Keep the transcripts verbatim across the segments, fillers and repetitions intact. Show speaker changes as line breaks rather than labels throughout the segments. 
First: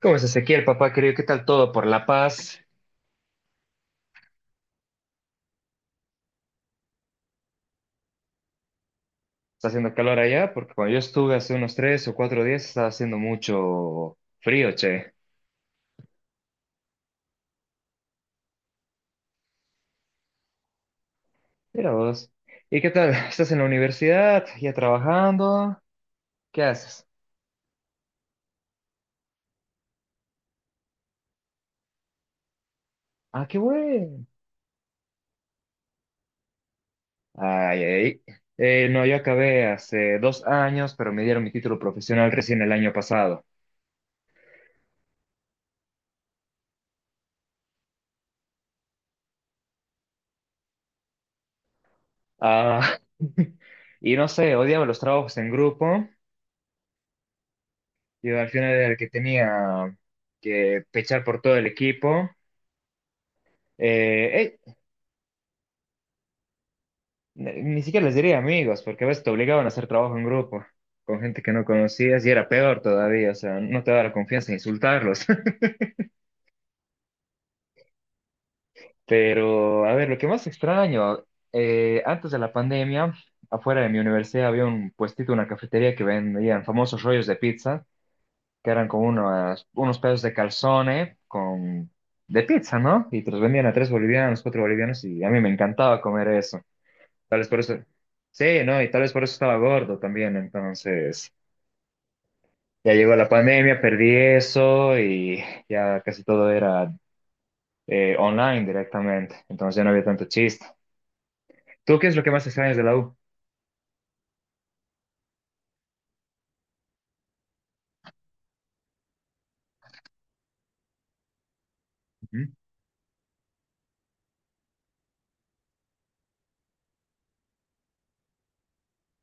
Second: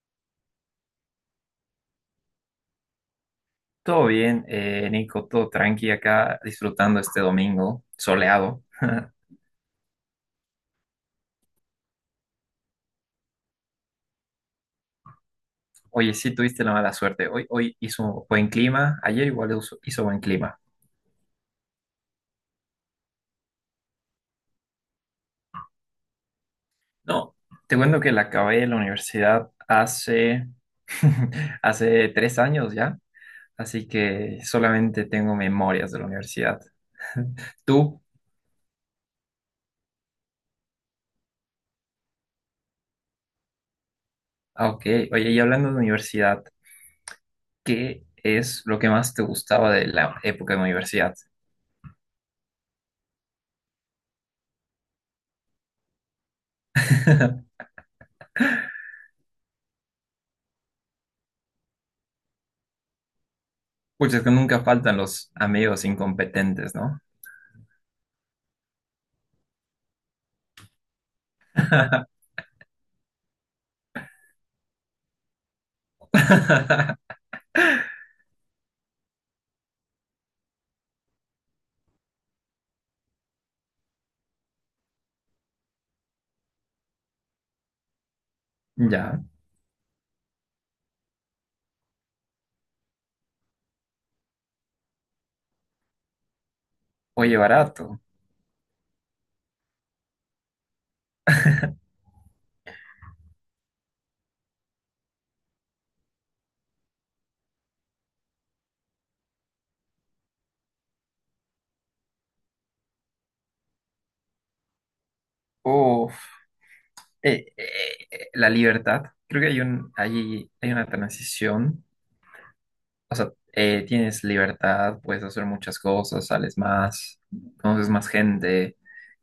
¿Cómo es Ezequiel, papá querido? ¿Qué tal todo por La Paz?
Todo bien, eh, Nico, todo tranqui acá, disfrutando este domingo soleado.
¿Está haciendo calor allá? Porque cuando yo estuve hace unos tres o cuatro días estaba haciendo mucho frío, che.
Oye, sí tuviste la mala suerte. Hoy, hoy hizo buen clima, ayer igual hizo, hizo buen clima.
Mira vos. ¿Y qué tal? ¿Estás en la universidad? ¿Ya trabajando? ¿Qué haces?
No, te cuento que la acabé la universidad hace, hace tres años ya,
Ah, qué
así
bueno.
que solamente tengo memorias de la universidad.
Ay,
Tú,
ay. Eh, no, yo acabé hace dos años, pero me dieron mi título profesional recién el año pasado.
ah, ok. Oye, y hablando de universidad, ¿qué es lo que más te gustaba de la época de universidad?
Ah, y no sé, odiaba los trabajos en grupo. Yo al final era el que tenía que pechar por todo el equipo.
Pucha, es que
Eh,
nunca
eh,
faltan los amigos incompetentes, ¿no?
Ni siquiera les diría amigos, porque a veces te obligaban a hacer trabajo en grupo con gente que no conocías y era peor todavía, o sea, no te daba la confianza de insultarlos. Pero, a ver, lo que más extraño, eh, antes de la pandemia, afuera de mi universidad había un puestito, una cafetería que vendían famosos rollos de pizza, que eran como
Ya.
unos, unos pedazos de calzone con, de pizza, ¿no? Y te los vendían a tres bolivianos, cuatro bolivianos, y a mí me encantaba comer eso.
Oye,
Tal vez por eso.
barato.
Sí, no, y tal vez por eso estaba gordo también. Entonces, ya llegó la pandemia, perdí eso y ya casi todo era eh, online directamente. Entonces ya no había tanto chiste. ¿Tú qué es lo que más extrañas de la U?
Uf. Eh, eh, eh, la libertad. Creo que hay un, hay, hay una transición.
Ujú.
O sea, eh, tienes libertad, puedes hacer muchas cosas, sales más, conoces más gente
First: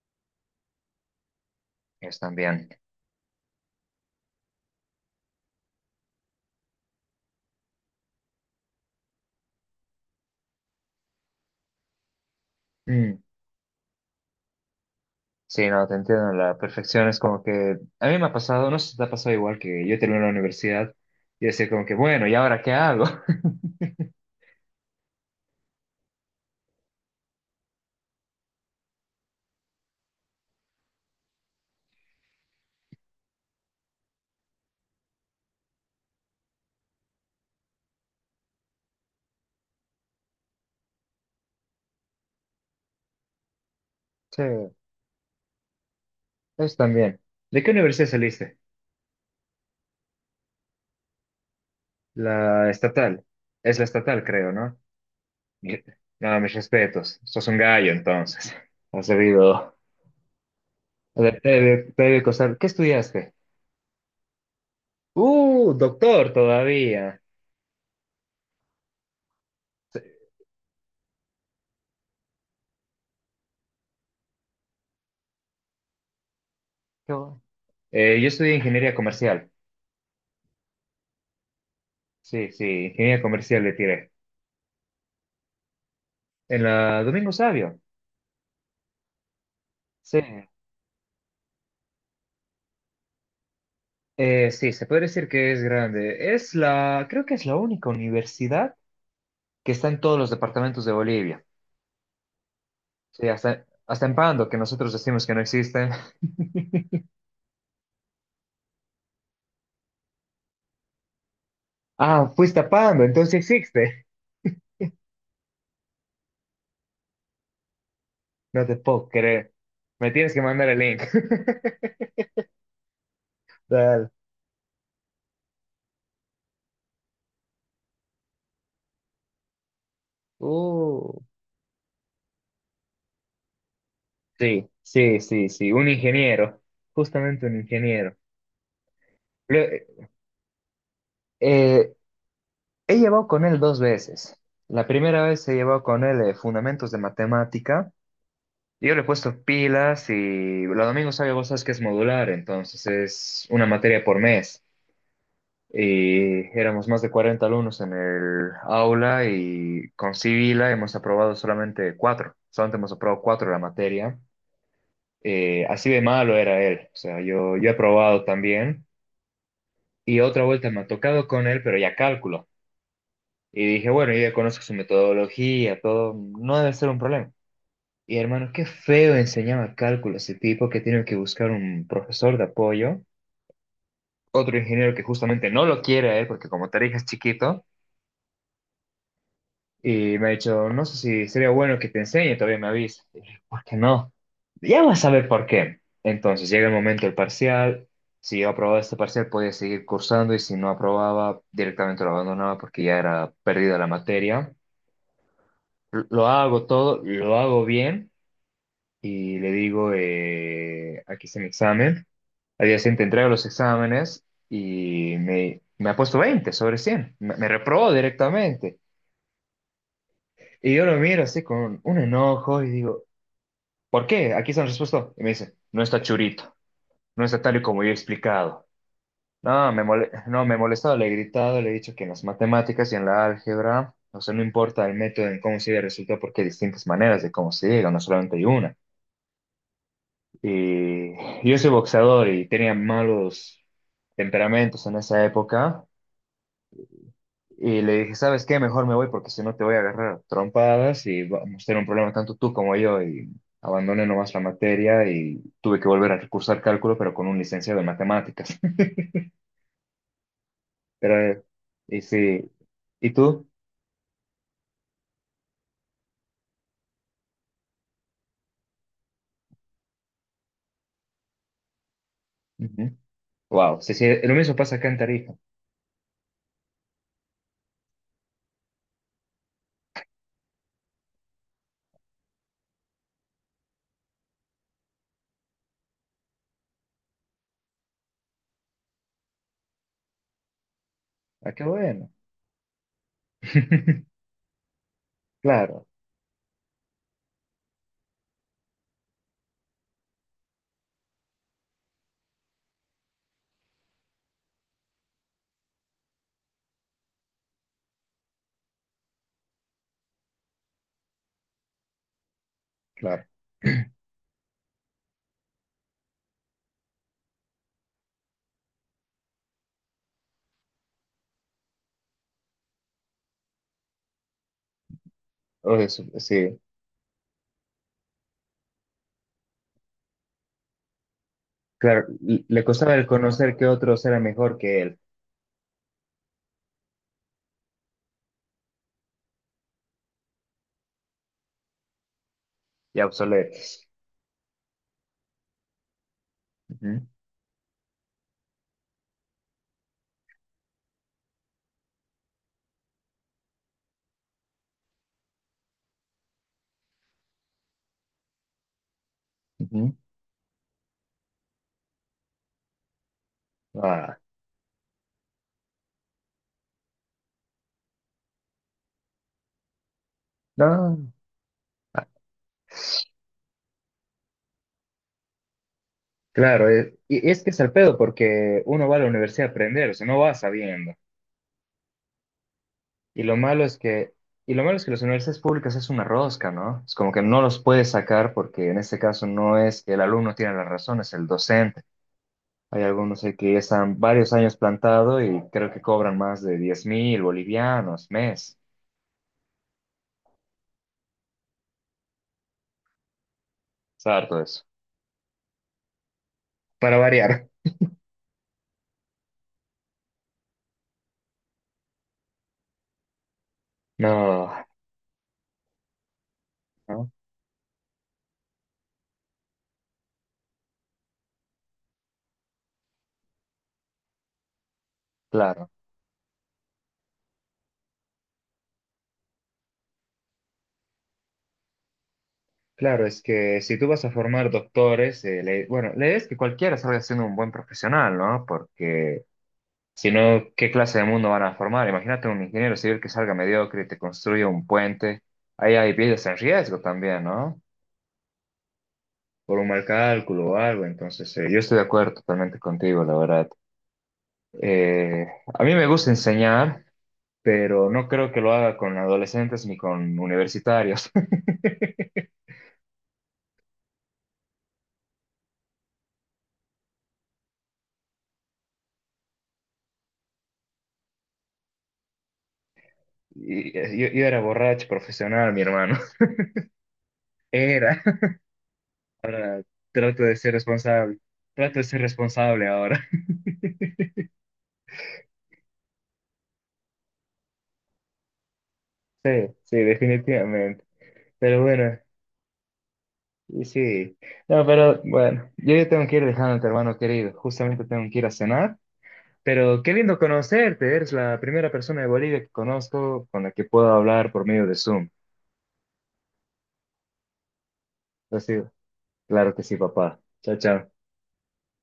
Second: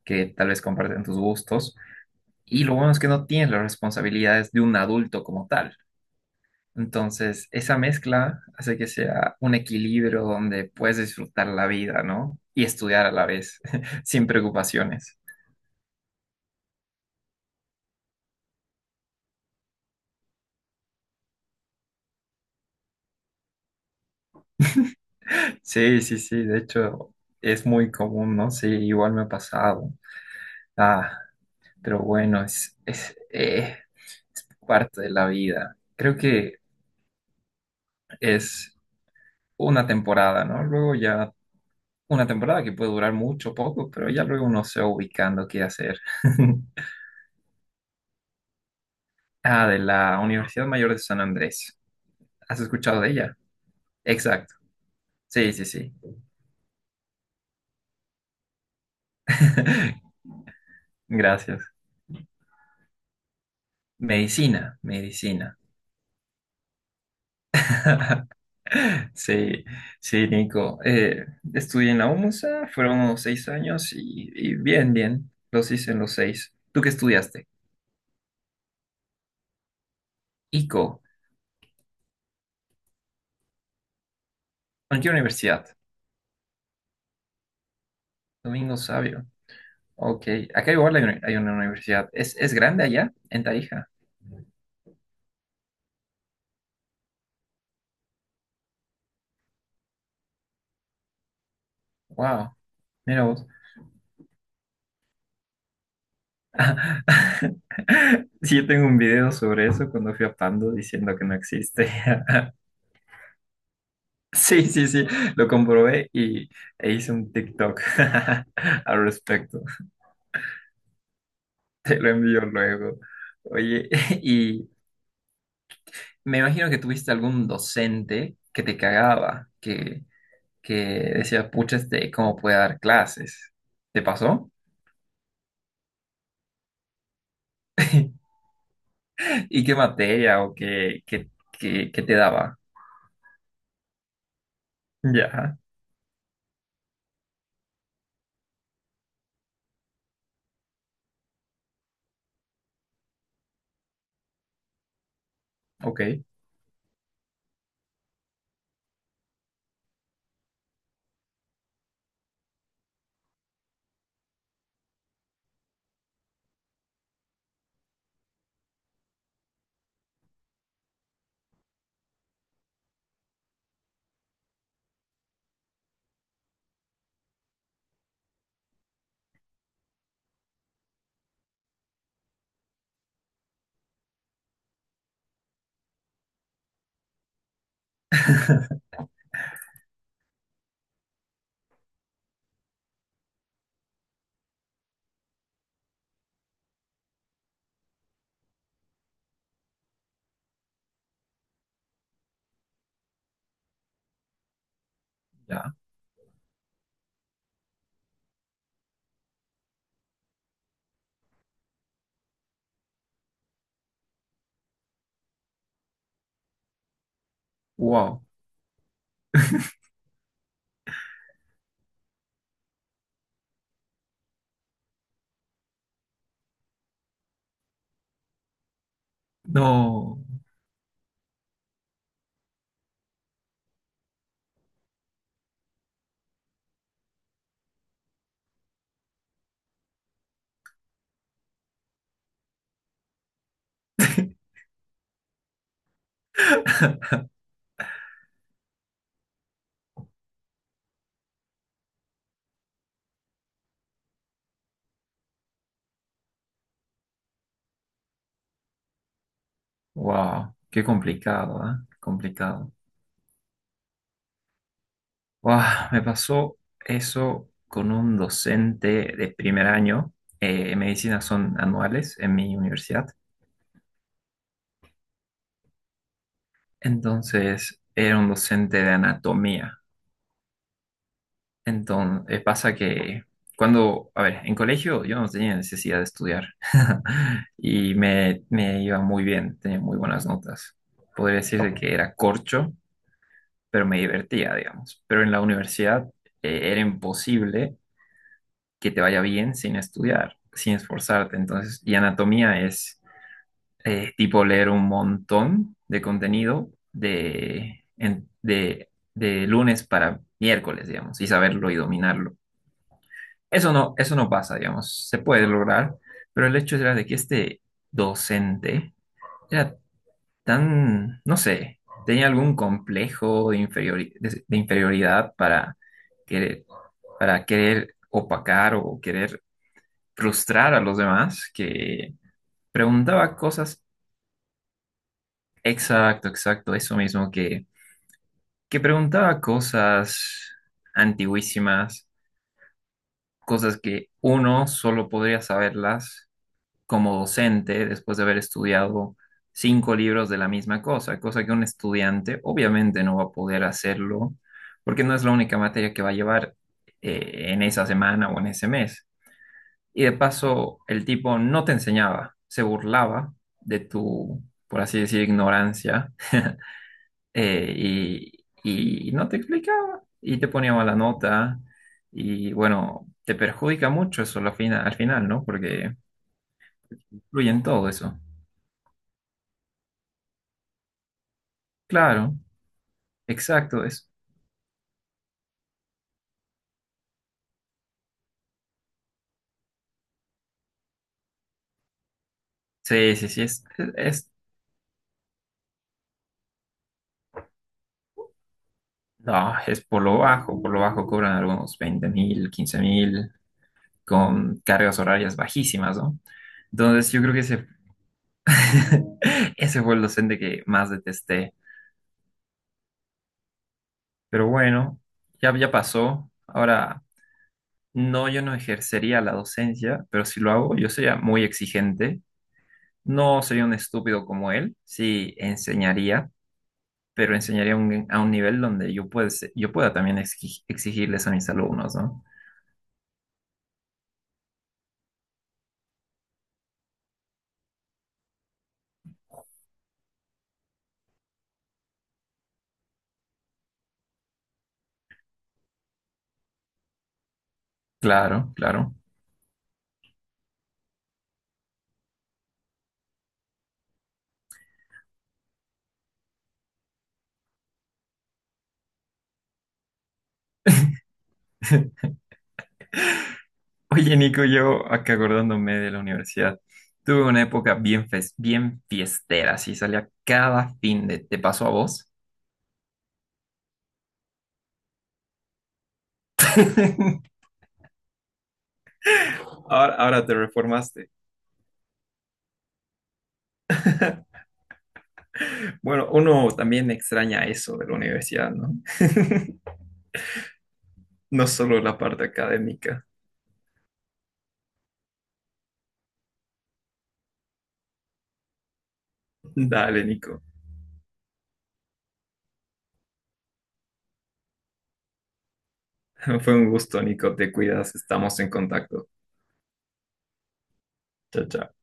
que tal vez comparten tus gustos.
Ellos
Y
también.
lo bueno es que no tienes las responsabilidades de un adulto como tal. Entonces, esa mezcla hace que sea un equilibrio donde puedes disfrutar la vida, ¿no? Y estudiar a
Mm,
la vez, sin preocupaciones.
sí, no, te entiendo. La perfección es como que a mí me ha pasado, no sé si te ha pasado igual que yo terminé la universidad y decir como que, bueno, ¿y ahora qué hago?
Sí, sí, sí, de hecho es muy común, ¿no? Sí, igual me ha pasado. Ah, pero bueno, es, es eh, parte de la vida. Creo que es una temporada, ¿no? Luego ya, una temporada que puede durar mucho, poco, pero ya
Sí,
luego uno se va ubicando qué hacer.
eso también. ¿De qué universidad saliste?
Ah, de la Universidad Mayor de San Andrés. ¿Has
La
escuchado de
estatal.
ella?
Es la estatal, creo,
Exacto.
¿no?
Sí, sí, sí.
No, mis respetos. Sos un gallo, entonces. Has debido, te
Gracias.
debe, te debe costar. ¿Qué estudiaste?
Medicina, medicina.
Uh, doctor todavía.
Sí,
Sí,
sí, Nico. Eh, estudié en la UMSA, fueron seis años y, y bien, bien, los hice en los seis. ¿Tú qué
qué bueno.
estudiaste?
Eh, yo estudié ingeniería comercial.
I C O.
Sí, sí, ingeniería comercial le tiré.
¿En qué universidad?
En la Domingo Sabio.
Domingo Sabio.
Sí.
Ok, acá igual hay, una hay una universidad. ¿Es, es grande allá? En Tarija.
Eh, sí, se puede decir que es grande. Es la, creo que es la única universidad que está en todos los departamentos de Bolivia.
Wow, mira
Sí,
vos.
hasta, hasta en Pando, que nosotros decimos que no existe.
Sí, yo tengo un video sobre eso cuando fui a Pando diciendo que no existe.
Ah, fuiste a Pando, entonces sí existe.
Sí, sí, sí, lo comprobé y e hice un TikTok
No te
al
puedo creer.
respecto.
Me tienes que mandar el link.
Te lo envío luego. Oye,
Tal.
y me imagino que tuviste algún docente que te cagaba, que, que
Uh,
decía, pucha, este, ¿cómo puede dar clases? ¿Te pasó?
sí, sí, sí, sí. Un ingeniero. Justamente un ingeniero.
¿Y qué
Lue-
materia o qué, qué, qué,
eh,
qué te daba?
he llevado con él dos veces. La primera vez he
Ya,
llevado con él eh, fundamentos de matemática. Yo le he puesto pilas y los domingos sabe vos sabes que es modular, entonces es una materia por mes.
ok.
Y éramos más de cuarenta alumnos en el aula y con Civila hemos aprobado solamente cuatro. Solamente hemos aprobado cuatro la materia. Eh, así de malo era él. O sea, yo, yo he aprobado también. Y otra vuelta me ha tocado con él, pero ya cálculo. Y dije, bueno, yo ya conozco su metodología, todo. No debe ser un problema. Y hermano, qué feo enseñaba cálculo ese tipo que tiene que buscar un profesor de apoyo. Otro ingeniero que justamente no lo quiere a él, porque como te dije es chiquito. Y me ha dicho, no sé si sería bueno que te enseñe, todavía me avisa. Y dije, ¿por qué no? Ya vas a ver por qué. Entonces llega el momento del parcial. Si yo aprobaba este parcial, podía seguir cursando y si no aprobaba, directamente lo abandonaba porque ya era perdida la materia.
Ya,
L- Lo hago todo, lo hago bien y le digo, eh, aquí está mi examen. Al día siguiente entrego los exámenes y me, me ha puesto veinte sobre cien. Me, me reprobó
wow.
directamente. Y yo lo miro así con un enojo y digo, ¿Por qué? Aquí está la respuesta. Y me dice, no está churito, no está tal y como yo he explicado. No, me mole-
No.
no, me he molestado, le he gritado, le he dicho que en las matemáticas y en la álgebra, o sea, no importa el método en cómo se llega al resultado porque hay distintas maneras de cómo se llega, no solamente hay una. Y yo soy boxeador y tenía malos temperamentos en esa época. Y le dije, ¿sabes qué? Mejor me voy porque si no te voy a agarrar a trompadas y vamos a tener un problema tanto tú como yo. Y abandoné nomás la materia y tuve que volver a recursar cálculo, pero con un licenciado en matemáticas.
Wow, qué
Pero, eh,
complicado, ¿ah?
y sí,
Complicado.
¿y tú?
Buah, me pasó eso con un docente de primer año. Eh, medicinas son anuales en mi
Ujú.
universidad.
Wow, sí, sí, lo mismo pasa acá en Tarija.
Entonces, era un docente de anatomía. Entonces, pasa que cuando, a ver, en colegio yo no tenía necesidad de estudiar y me, me iba muy bien, tenía muy buenas notas. Podría
Ah, qué
decirse que
bueno.
era corcho, pero me divertía, digamos. Pero en la
Claro,
universidad eh, era imposible que te vaya bien sin estudiar, sin esforzarte. Entonces, y anatomía es eh, tipo leer un montón de contenido de, en- de, de lunes para miércoles, digamos, y saberlo y dominarlo.
claro.
Eso no, eso no pasa, digamos, se puede lograr, pero el hecho era de que este docente era tan, no sé, tenía algún complejo de inferiori- de- de inferioridad
O
para
eso, sí,
querer, para querer opacar o querer frustrar a los demás,
claro.
que
l- Le costaba el
preguntaba
conocer que
cosas,
otros eran mejor que él
exacto, exacto, eso mismo, que, que preguntaba cosas antiguísimas,
y
cosas
obsoletos.
que uno solo podría saberlas
Ujú,
como docente después de haber estudiado cinco libros de la misma cosa, cosa que un estudiante obviamente no va a poder hacerlo porque no es la única materia que va a llevar eh, en esa semana o en ese mes.
ujú.
Y de paso, el tipo no te enseñaba, se burlaba de
Ah,
tu, por así decir, ignorancia, eh, y, y no te explicaba, y te ponía mala
no.
nota, y bueno, te perjudica mucho eso al final, al final, ¿no? Porque
Claro, eh, y y es que
influye
es el
todo
pedo
eso.
porque uno va a la universidad a aprender, o sea, no va sabiendo.
Claro,
Y lo malo es
exacto, eso.
que, y lo malo es que las universidades públicas es una rosca, ¿no? Es como que no los puedes sacar porque en este caso no es que el alumno tiene la razón, es el docente. Hay
Sí,
algunos
sí,
ahí
sí,
que ya
es, es,
están
es-
varios años plantado y creo que cobran más de diez mil bolivianos mes.
no, es por lo bajo, por lo bajo cobran algunos veinte mil, quince mil,
Es harto
con
eso.
cargas horarias bajísimas, ¿no?
Para
Entonces, yo creo que
variar.
se ese fue el docente que más detesté. Pero
No,
bueno, ya, ya pasó. Ahora,
¿no?
no, yo no ejercería la docencia, pero si lo hago, yo sería muy exigente. No sería un estúpido como él, sí
Claro.
enseñaría, pero enseñaría un- a un nivel donde yo, puede- yo pueda también exi- exigirles a mis alumnos, ¿no?
Claro, es que si tú vas a formar doctores, eh, la- bueno, la idea es que cualquiera salga siendo un buen profesional, ¿no? Porque si no, ¿qué clase de mundo van a formar? Imagínate un ingeniero civil que salga mediocre y te construye un puente. Ahí hay vidas en riesgo también, ¿no?
Claro, claro.
Por un mal cálculo o algo. Entonces, eh, yo estoy de acuerdo totalmente contigo, la verdad. Eh, a mí me gusta enseñar, pero no creo que lo haga con adolescentes ni con universitarios.
Oye, Nico, yo acá acordándome de la universidad. Tuve una época bien, fes- bien fiestera, sí, salía cada fin de... ¿Te pasó a vos?
Y, eh, yo, yo era borracho profesional, mi hermano. Era. Ahora
Ahora,
trato
ahora te
de ser
reformaste.
responsable. Trato de ser responsable ahora.
Bueno, uno también extraña eso de la universidad, ¿no?
Sí, sí, definitivamente.
No
Pero
solo la
bueno,
parte académica.
y sí. No, pero bueno, yo ya tengo que ir dejándote, hermano querido. Justamente tengo que ir a cenar. Pero qué
Dale,
lindo
Nico.
conocerte. Eres la primera persona de Bolivia que conozco con la que puedo hablar por medio de Zoom.
Fue un gusto, Nico. Te cuidas.
Ha
Estamos en
sido.
contacto.
Claro que sí, papá. Chao, chao.
Chao, chao.